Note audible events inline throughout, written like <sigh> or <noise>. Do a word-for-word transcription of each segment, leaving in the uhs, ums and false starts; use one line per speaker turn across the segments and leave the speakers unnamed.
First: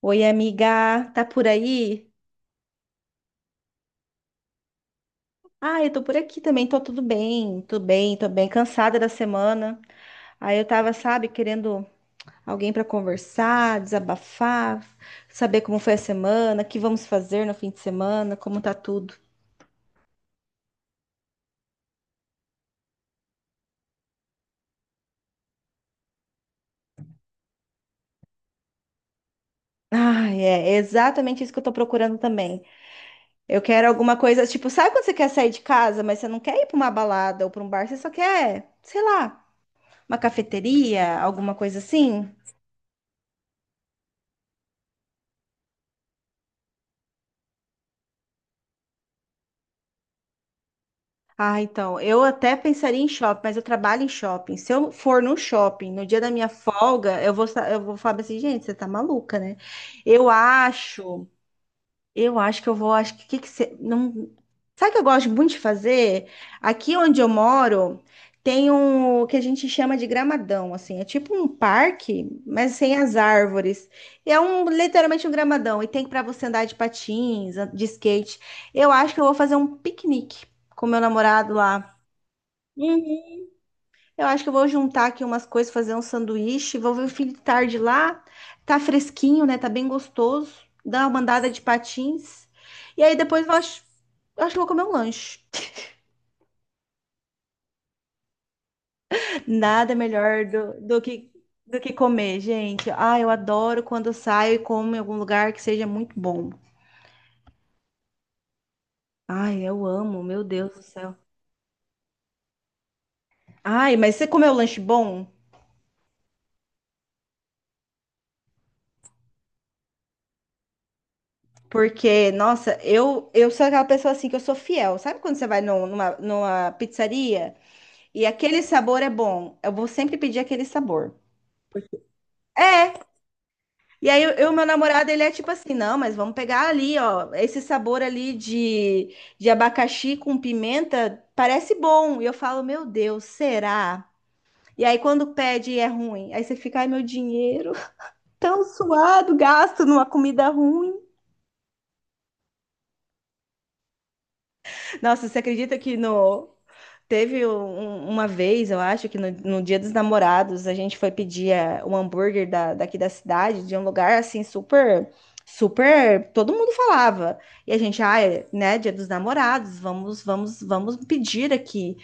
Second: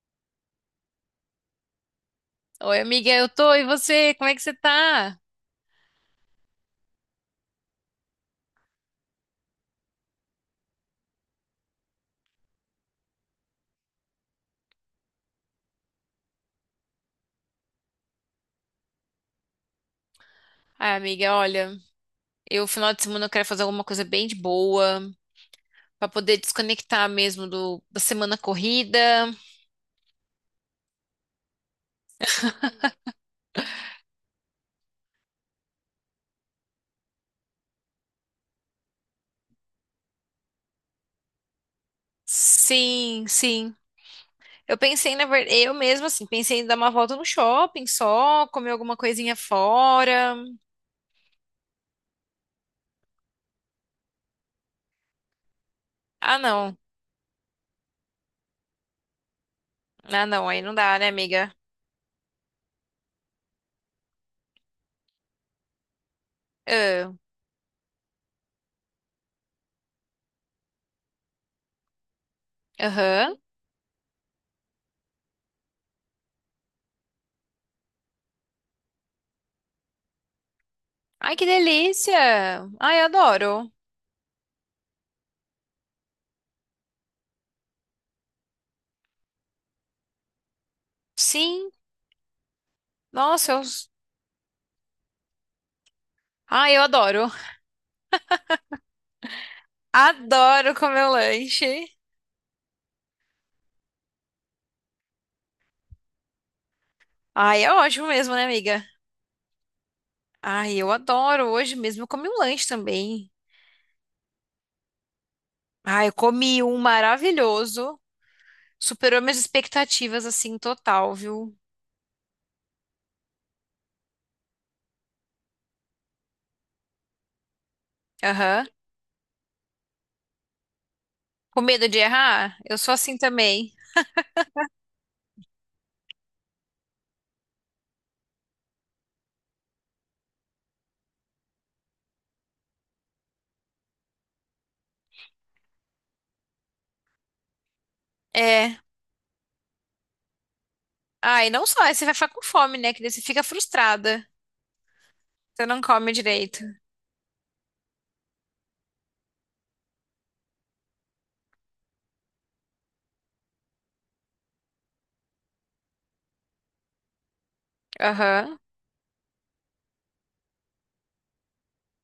Oi, amiga, tá por aí?
Oi, amiga, eu tô. E você? Como é que você tá?
Ah, eu tô por aqui também, tô tudo bem, tô bem, tô bem, cansada da semana. Aí eu tava, sabe, querendo alguém pra conversar, desabafar, saber como foi a semana, o que vamos fazer no fim de semana, como tá tudo.
Ah, amiga, olha, eu final de semana eu quero fazer alguma coisa bem de boa, pra poder desconectar mesmo do, da semana corrida.
Ah, é é exatamente isso que eu tô procurando também. Eu quero alguma coisa, tipo, sabe quando você quer sair de casa, mas você não quer ir pra uma balada ou pra um bar, você só quer, sei lá, uma cafeteria, alguma coisa assim?
Sim, sim. Eu pensei, na verdade, eu mesma, assim, pensei em dar uma volta no shopping só, comer alguma coisinha fora.
Ah, então, eu até pensaria em shopping, mas eu trabalho em shopping. Se eu for no shopping no dia da
Ah,
minha
não.
folga, eu vou, sa- eu vou falar assim, gente, você tá maluca, né?
Ah,
Eu
não, aí não dá, né,
acho,
amiga?
eu acho que eu vou, acho que, que, que você, não, sabe o que eu gosto muito de fazer? Aqui
Ah,
onde eu moro, tem um o que a gente chama de gramadão, assim, é tipo um parque, mas sem as
aham.
árvores. É um literalmente um gramadão e tem para você andar de patins, de skate. Eu acho que eu vou fazer um piquenique com meu
Ai, que
namorado lá.
delícia! Ai, eu
Uhum.
adoro.
Eu acho que eu vou juntar aqui umas coisas, fazer um sanduíche. Vou ver o filho de tarde lá. Tá fresquinho, né? Tá bem gostoso. Dá uma andada de
Sim,
patins. E aí depois eu
nossa, eu.
acho, eu acho que eu vou comer um lanche. <laughs>
Ai, eu adoro. <laughs>
Nada melhor
Adoro
do, do
comer
que, do
lanche.
que comer, gente. Ah, eu adoro quando eu saio e como em algum lugar que seja muito bom.
Ai, é ótimo mesmo, né, amiga?
Ai, eu amo, meu Deus
Ai,
do
eu
céu.
adoro. Hoje mesmo eu comi um lanche também.
Ai, mas você comeu lanche bom?
Ai, eu comi um maravilhoso. Superou minhas expectativas, assim, total, viu?
Porque, nossa, eu, eu sou aquela pessoa assim que eu sou fiel. Sabe quando você vai num- numa, numa pizzaria? E aquele
Aham.
sabor é bom. Eu vou sempre pedir aquele sabor.
Com medo de errar? Eu sou
É.
assim também.
E aí, eu, eu- meu namorado, ele é tipo assim, não, mas vamos pegar ali, ó, esse sabor ali de, de abacaxi com pimenta, parece bom. E eu falo, meu Deus, será? E aí, quando pede, é ruim. Aí você fica, ai, meu dinheiro, <laughs> tão
É.
suado, gasto numa comida ruim.
Ai, não só, aí você vai ficar com fome, né? Que daí você fica frustrada.
Nossa, você
Você
acredita
não
que
come
no,
direito.
teve um- um, uma vez, eu acho, que no, no Dia dos Namorados, a gente foi pedir eh, um hambúrguer da, daqui da cidade, de um lugar assim super, super, todo mundo falava. E a gente, ah, é,
Aham.
né, Dia dos Namorados, vamos, vamos, vamos pedir aqui.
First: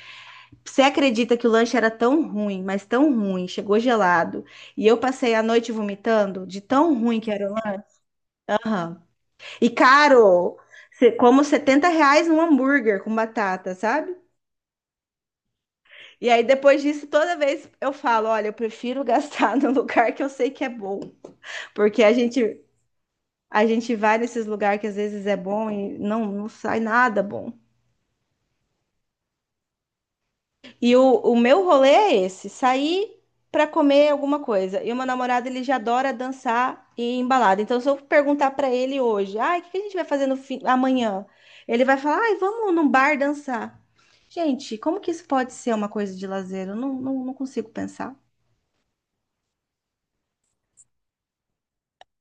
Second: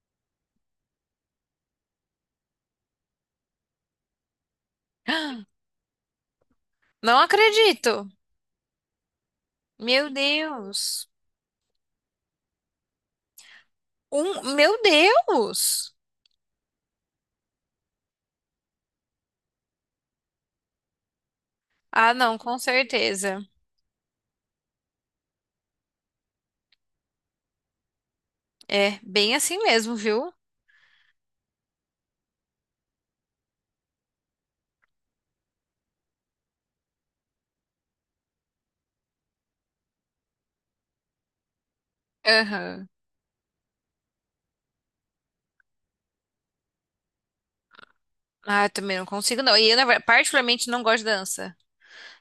Você acredita que o lanche era tão ruim, mas tão ruim, chegou gelado. E eu passei a noite vomitando de tão
Não
ruim que era o lanche.
acredito.
Aham. E
Meu
caro,
Deus.
cê- como setenta reais um hambúrguer com batata, sabe?
Um, meu Deus!
E aí, depois disso, toda vez eu falo: olha, eu prefiro <laughs> gastar no lugar que eu sei que é bom. Porque a
Ah, não, com
gente,
certeza.
a gente vai nesses lugares que às vezes é bom e não, não sai nada bom.
É, bem assim mesmo, viu?
E o, o meu rolê é esse: sair para comer alguma coisa. E o meu namorado, ele já adora dançar e embalada. Então, se eu perguntar para ele hoje: ai, o que que a gente vai fazer no fim, amanhã? Ele vai falar: ai, vamos num
Aham.
bar dançar. Gente, como que isso pode ser uma coisa de lazer? Eu não, não, não consigo pensar.
Ah, eu também não consigo, não. E eu, na verdade, particularmente, não gosto de dança.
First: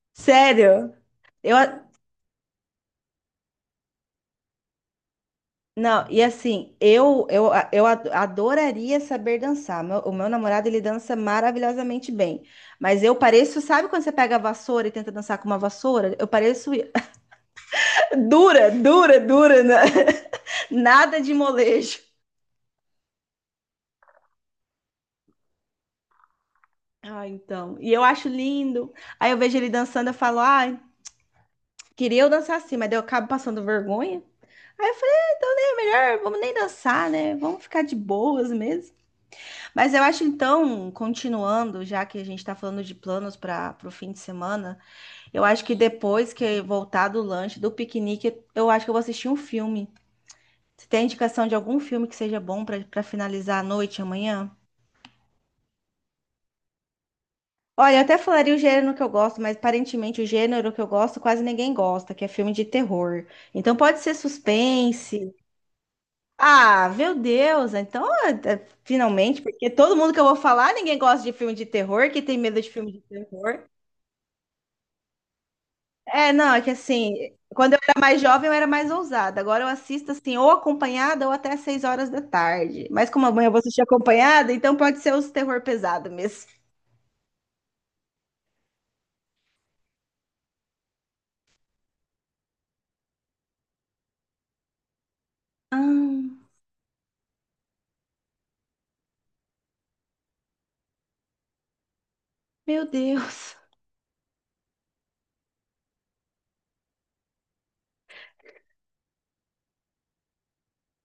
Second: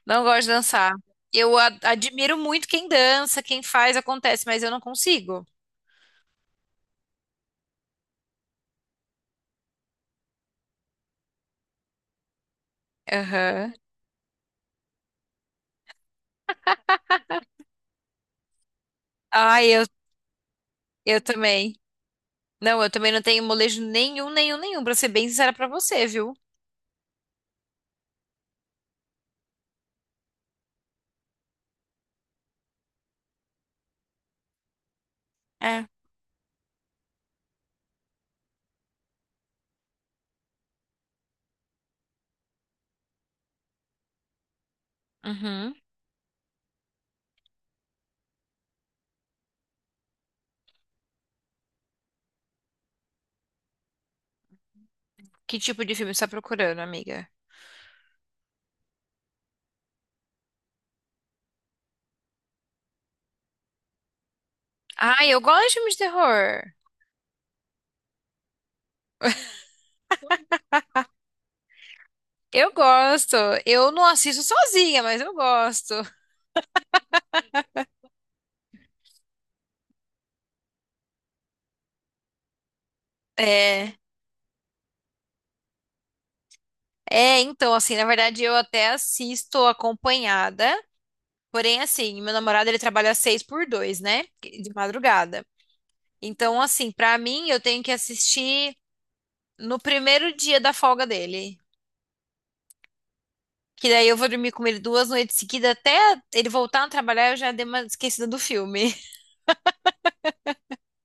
Não gosto de dançar.
Sério. Eu,
Eu a- admiro muito quem dança, quem faz, acontece, mas eu não consigo.
Não, e assim, eu, eu, eu ad- adoraria saber dançar. Meu- o meu namorado, ele dança maravilhosamente bem. Mas eu pareço,
Aham.
sabe quando você pega a vassoura e tenta dançar com uma vassoura? Eu pareço <laughs> dura, dura, dura,
Ah,
né?
eu,
<laughs> Nada
eu
de
também.
molejo.
Não, eu também não tenho molejo nenhum, nenhum, nenhum, pra ser bem sincera pra você, viu?
Ah, então. E eu acho lindo. Aí eu vejo ele dançando, eu falo, ai, queria eu dançar assim, mas daí eu acabo passando vergonha. Aí eu falei, "Ah, então nem é
É.
melhor, vamos nem dançar, né? Vamos ficar de boas mesmo." Mas eu acho então, continuando, já que a gente está falando de planos para o fim de semana, eu acho que
Uhum.
depois que voltar do lanche, do piquenique, eu acho que eu vou assistir um filme. Você tem indicação de algum filme que seja bom para para finalizar a noite amanhã?
Que tipo de filme você tá procurando, amiga?
Olha, eu até falaria o gênero que eu gosto, mas aparentemente o gênero que eu gosto quase ninguém gosta, que é filme de terror. Então pode ser
Ah,
suspense.
eu gosto de filme de terror.
Ah, meu Deus! Então, é- é- finalmente, porque todo mundo que eu vou falar, ninguém gosta de filme de terror, que tem medo de
Eu
filme de
gosto.
terror.
Eu não assisto sozinha, mas eu gosto.
É, não, é que assim, quando eu era mais jovem, eu era mais ousada. Agora eu assisto assim, ou acompanhada ou até às seis horas da tarde. Mas como amanhã eu vou assistir
É.
acompanhada, então pode ser os terror pesado mesmo.
É, então, assim, na verdade, eu até assisto acompanhada. Porém, assim, meu namorado ele trabalha seis por dois, né? De madrugada.
Ah,
Então, assim, pra mim, eu tenho que assistir no primeiro dia da folga dele.
meu Deus.
Que daí eu vou dormir com ele duas noites seguidas até ele voltar a trabalhar, eu já dei uma esquecida do filme. <laughs>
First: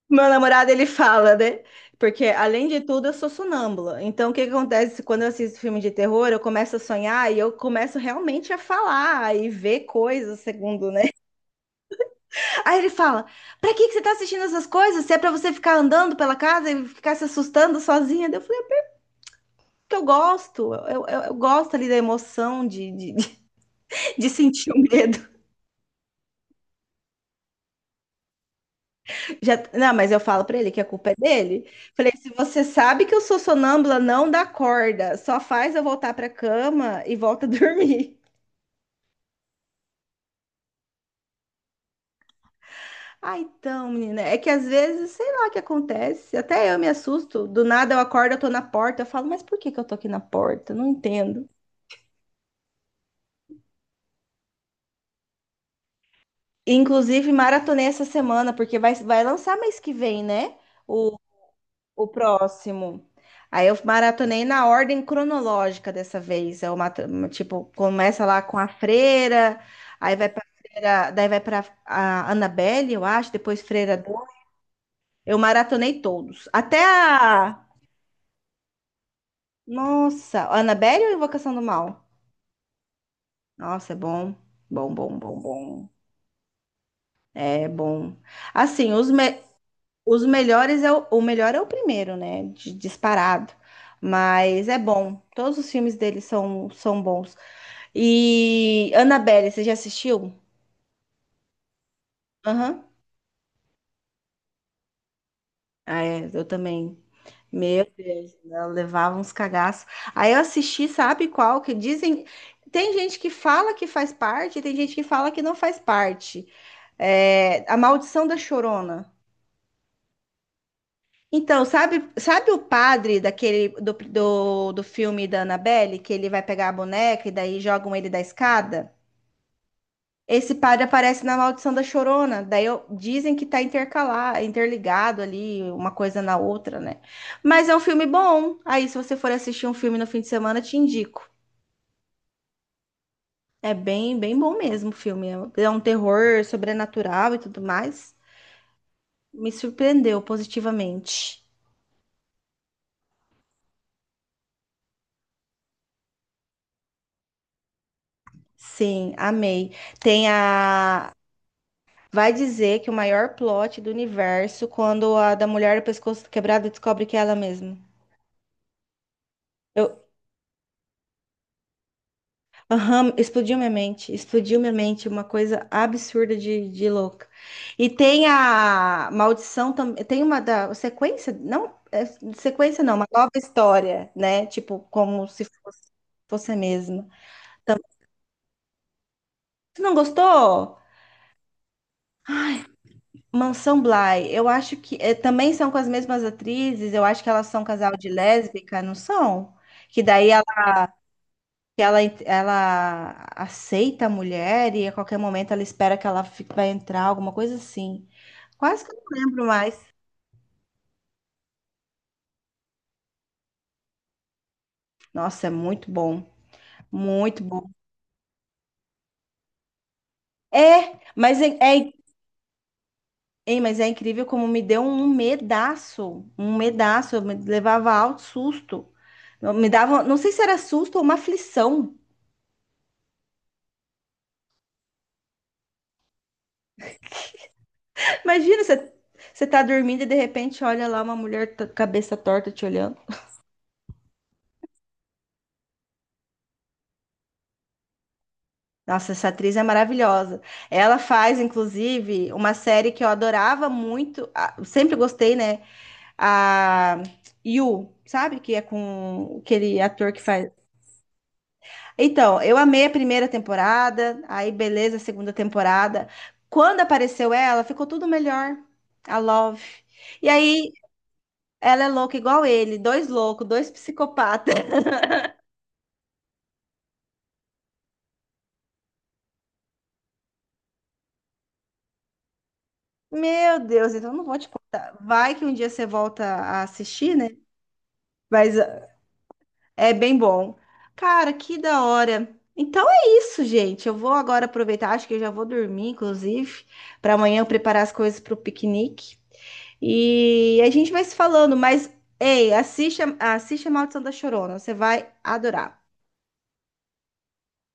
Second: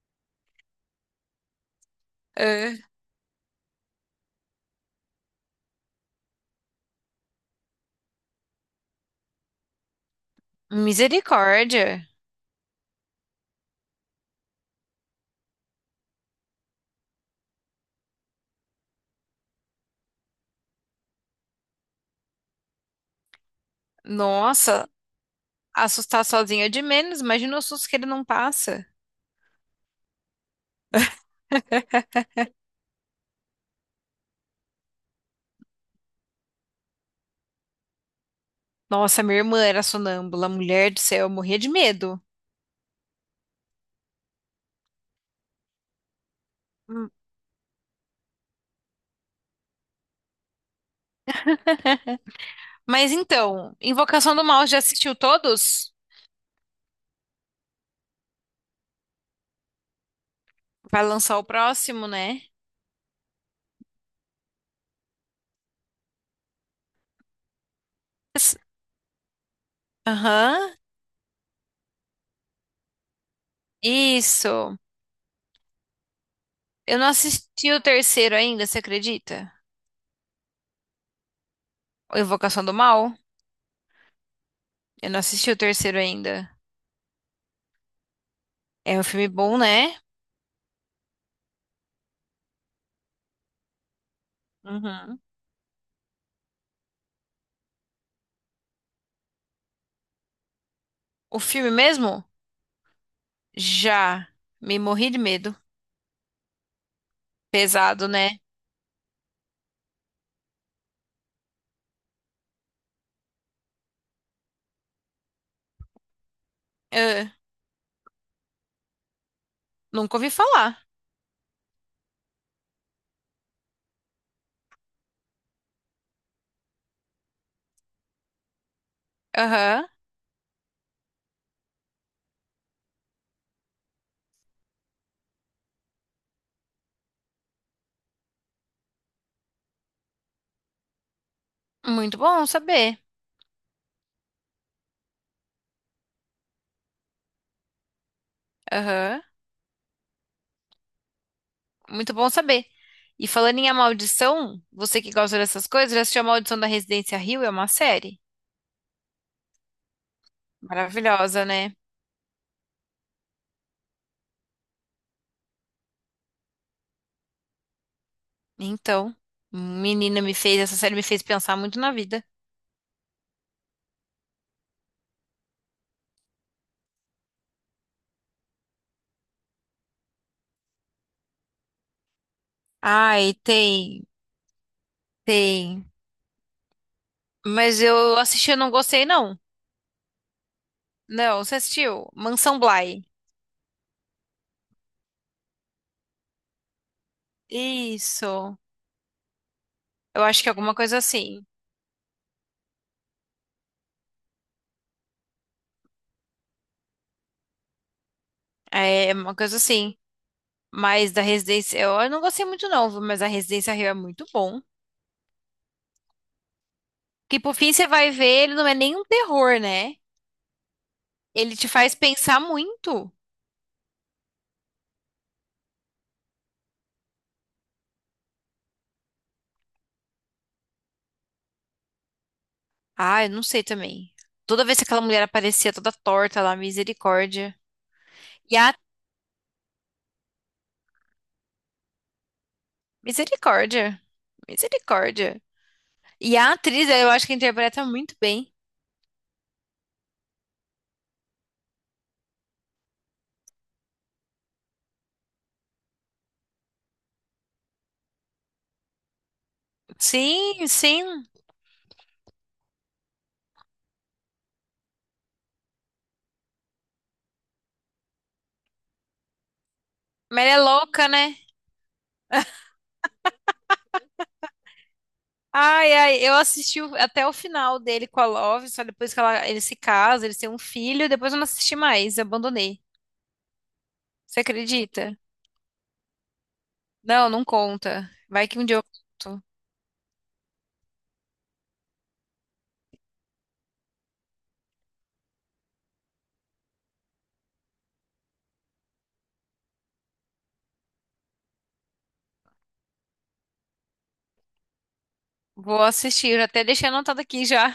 Meu namorado, ele fala, né? Porque, além
É.
de tudo, eu sou sonâmbula. Então, o que que acontece quando eu assisto filme de terror? Eu começo a sonhar e eu começo realmente a falar e ver coisas, segundo, né?
Misericórdia.
<laughs> Aí ele fala: pra que que você tá assistindo essas coisas? Se é pra você ficar andando pela casa e ficar se assustando sozinha? Daí Eu que eu gosto, eu, eu, eu gosto ali da emoção de, de, <laughs> de sentir o
Nossa,
medo.
assustar sozinha é de menos. Imagina o susto que ele não passa.
Já, não, mas eu falo pra ele que a culpa é dele. Falei, se você sabe que eu sou sonâmbula, não dá corda, só faz eu voltar pra cama e volta a <laughs> dormir.
Nossa, minha irmã era sonâmbula, mulher do céu, eu morria de medo.
Ah, então, menina, é que às vezes, sei lá o que acontece, até eu me
Hum.
assusto, do nada eu acordo, eu tô na porta, eu falo, mas por que que eu tô aqui na porta? Não entendo.
Mas então, Invocação do Mal já assistiu todos?
Inclusive, maratonei essa semana, porque vai, vai lançar mês que vem, né?
Vai lançar o próximo,
O
né?
próximo. Aí eu maratonei na ordem cronológica dessa vez. Eu, mata- tipo, começa lá
S-
com a Freira, aí vai pra
aham,
Freira, daí vai pra a Annabelle, eu acho, depois Freira Dor.
isso.
Eu maratonei todos. Até
Eu não
a.
assisti o terceiro ainda, você acredita?
Nossa, a Annabelle ou Invocação do Mal?
O Invocação do Mal?
Nossa, é bom. Bom,
Eu
bom,
não
bom,
assisti o
bom.
terceiro ainda.
É bom. Assim,
É um
os,
filme
me-
bom, né?
os melhores é o... o melhor é o primeiro, né? De- Disparado. Mas é
Uhum.
bom. Todos os filmes dele são, são bons. E Annabelle, você já assistiu?
O filme mesmo?
Aham.
Já. Me morri de medo.
Ah, é, eu também. Meu
Pesado,
Deus,
né?
ela levava uns cagaços. Aí eu assisti, sabe qual? Que dizem. Tem gente que fala que faz parte, tem gente que fala que não faz parte.
Ah,
É, A Maldição da Chorona.
nunca ouvi falar.
Então, sabe, sabe o padre daquele do, do, do filme da Annabelle, que ele vai pegar a boneca e daí jogam ele da escada?
Aham.
Esse padre aparece na Maldição da Chorona. Daí eu- dizem que tá intercalado, interligado ali, uma coisa na outra, né? Mas é um filme bom. Aí, se você for assistir um filme no fim de semana, te indico.
Muito bom saber.
É bem, bem bom mesmo o filme. É um terror sobrenatural e tudo mais.
Aham.
Me surpreendeu positivamente.
Muito bom saber. E falando em A Maldição, você que gosta dessas coisas, já assistiu A Maldição da Residência Hill? É uma série
Sim, amei. Tem a.
maravilhosa, né?
Vai dizer que o maior plot do universo quando a da mulher do pescoço quebrado descobre que é ela mesma.
Então,
Eu
menina me fez, essa série me fez pensar muito na vida.
Aham, explodiu minha mente, explodiu minha mente, uma coisa absurda de, de louca. E tem a maldição também, tem uma da sequência, não, é, sequência não, uma nova
Ai, tem,
história, né? Tipo, como se fosse
tem.
você mesma.
Mas
Também.
eu assisti e não gostei, não.
Você não gostou?
Não, você assistiu? Mansão Bly.
Mansão Bly, eu acho que é, também são com as mesmas atrizes, eu acho que elas são casal de
Isso.
lésbica, não são? Que
Eu
daí
acho que é alguma coisa assim.
que ela, en- ela aceita a mulher e a qualquer momento ela espera que ela fi- vai entrar, alguma coisa assim. Quase que eu
É é
não
uma
lembro
coisa
mais.
assim. Mas da Residência, eu eu não gostei muito, não, viu? Mas a Residência Hill é muito bom.
Nossa, é muito bom,
Que
muito
por
bom.
fim você vai ver, ele não é nem um terror, né?
É, mas é,
Ele te
é,
faz pensar muito.
é, mas é incrível como me deu um medaço, um medaço, eu me levava alto susto. Eu Me dava, não sei se era susto ou uma aflição.
Ah, eu não sei também. Toda vez que aquela mulher aparecia toda torta lá, misericórdia. E
Imagina,
a
você, você tá dormindo e de repente olha lá uma mulher t- cabeça torta te olhando.
Misericórdia. Misericórdia. E a atriz, eu acho que interpreta muito bem.
Nossa, essa atriz é maravilhosa. Ela faz, inclusive, uma série que eu adorava muito, a- eu sempre gostei, né? A You, sabe? Que é com aquele ator que faz.
Sim, sim.
Então, eu amei a primeira temporada, aí beleza, a segunda temporada. Quando apareceu ela, ficou tudo melhor. A Love. E
Mas ela é
aí,
louca, né?
ela é louca igual ele, dois loucos, dois psicopatas. <laughs>
Ai, ai, eu assisti o- até o final dele com a Love, só depois que ela, eles se casam, eles têm um filho, depois eu não assisti mais, abandonei.
Meu Deus, então eu não vou
Você
te contar.
acredita?
Vai que um dia você volta a assistir, né?
Não, não conta. Vai
Mas
que um dia eu conto.
é bem bom. Cara, que da hora. Então é isso, gente. Eu vou agora aproveitar, acho que eu já vou dormir, inclusive, para amanhã eu preparar as coisas para o piquenique. E a gente vai se falando, mas ei, assiste a, assiste a Maldição da Chorona, você vai adorar.
Vou assistir, eu até deixei anotado aqui já.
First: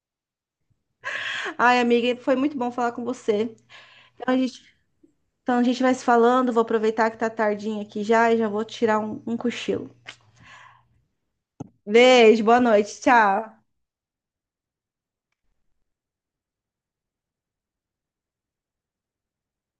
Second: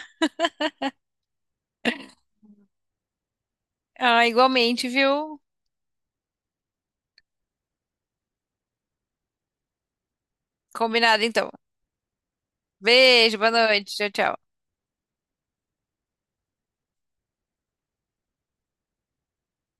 Ai, amiga, foi muito bom falar com você.
Ah,
Então a gente,
igualmente, viu?
então a gente vai se falando, vou aproveitar que tá tardinha aqui já e já vou tirar um um cochilo.
Combinado então.
Beijo, boa noite,
Beijo, boa
tchau.
noite, tchau, tchau.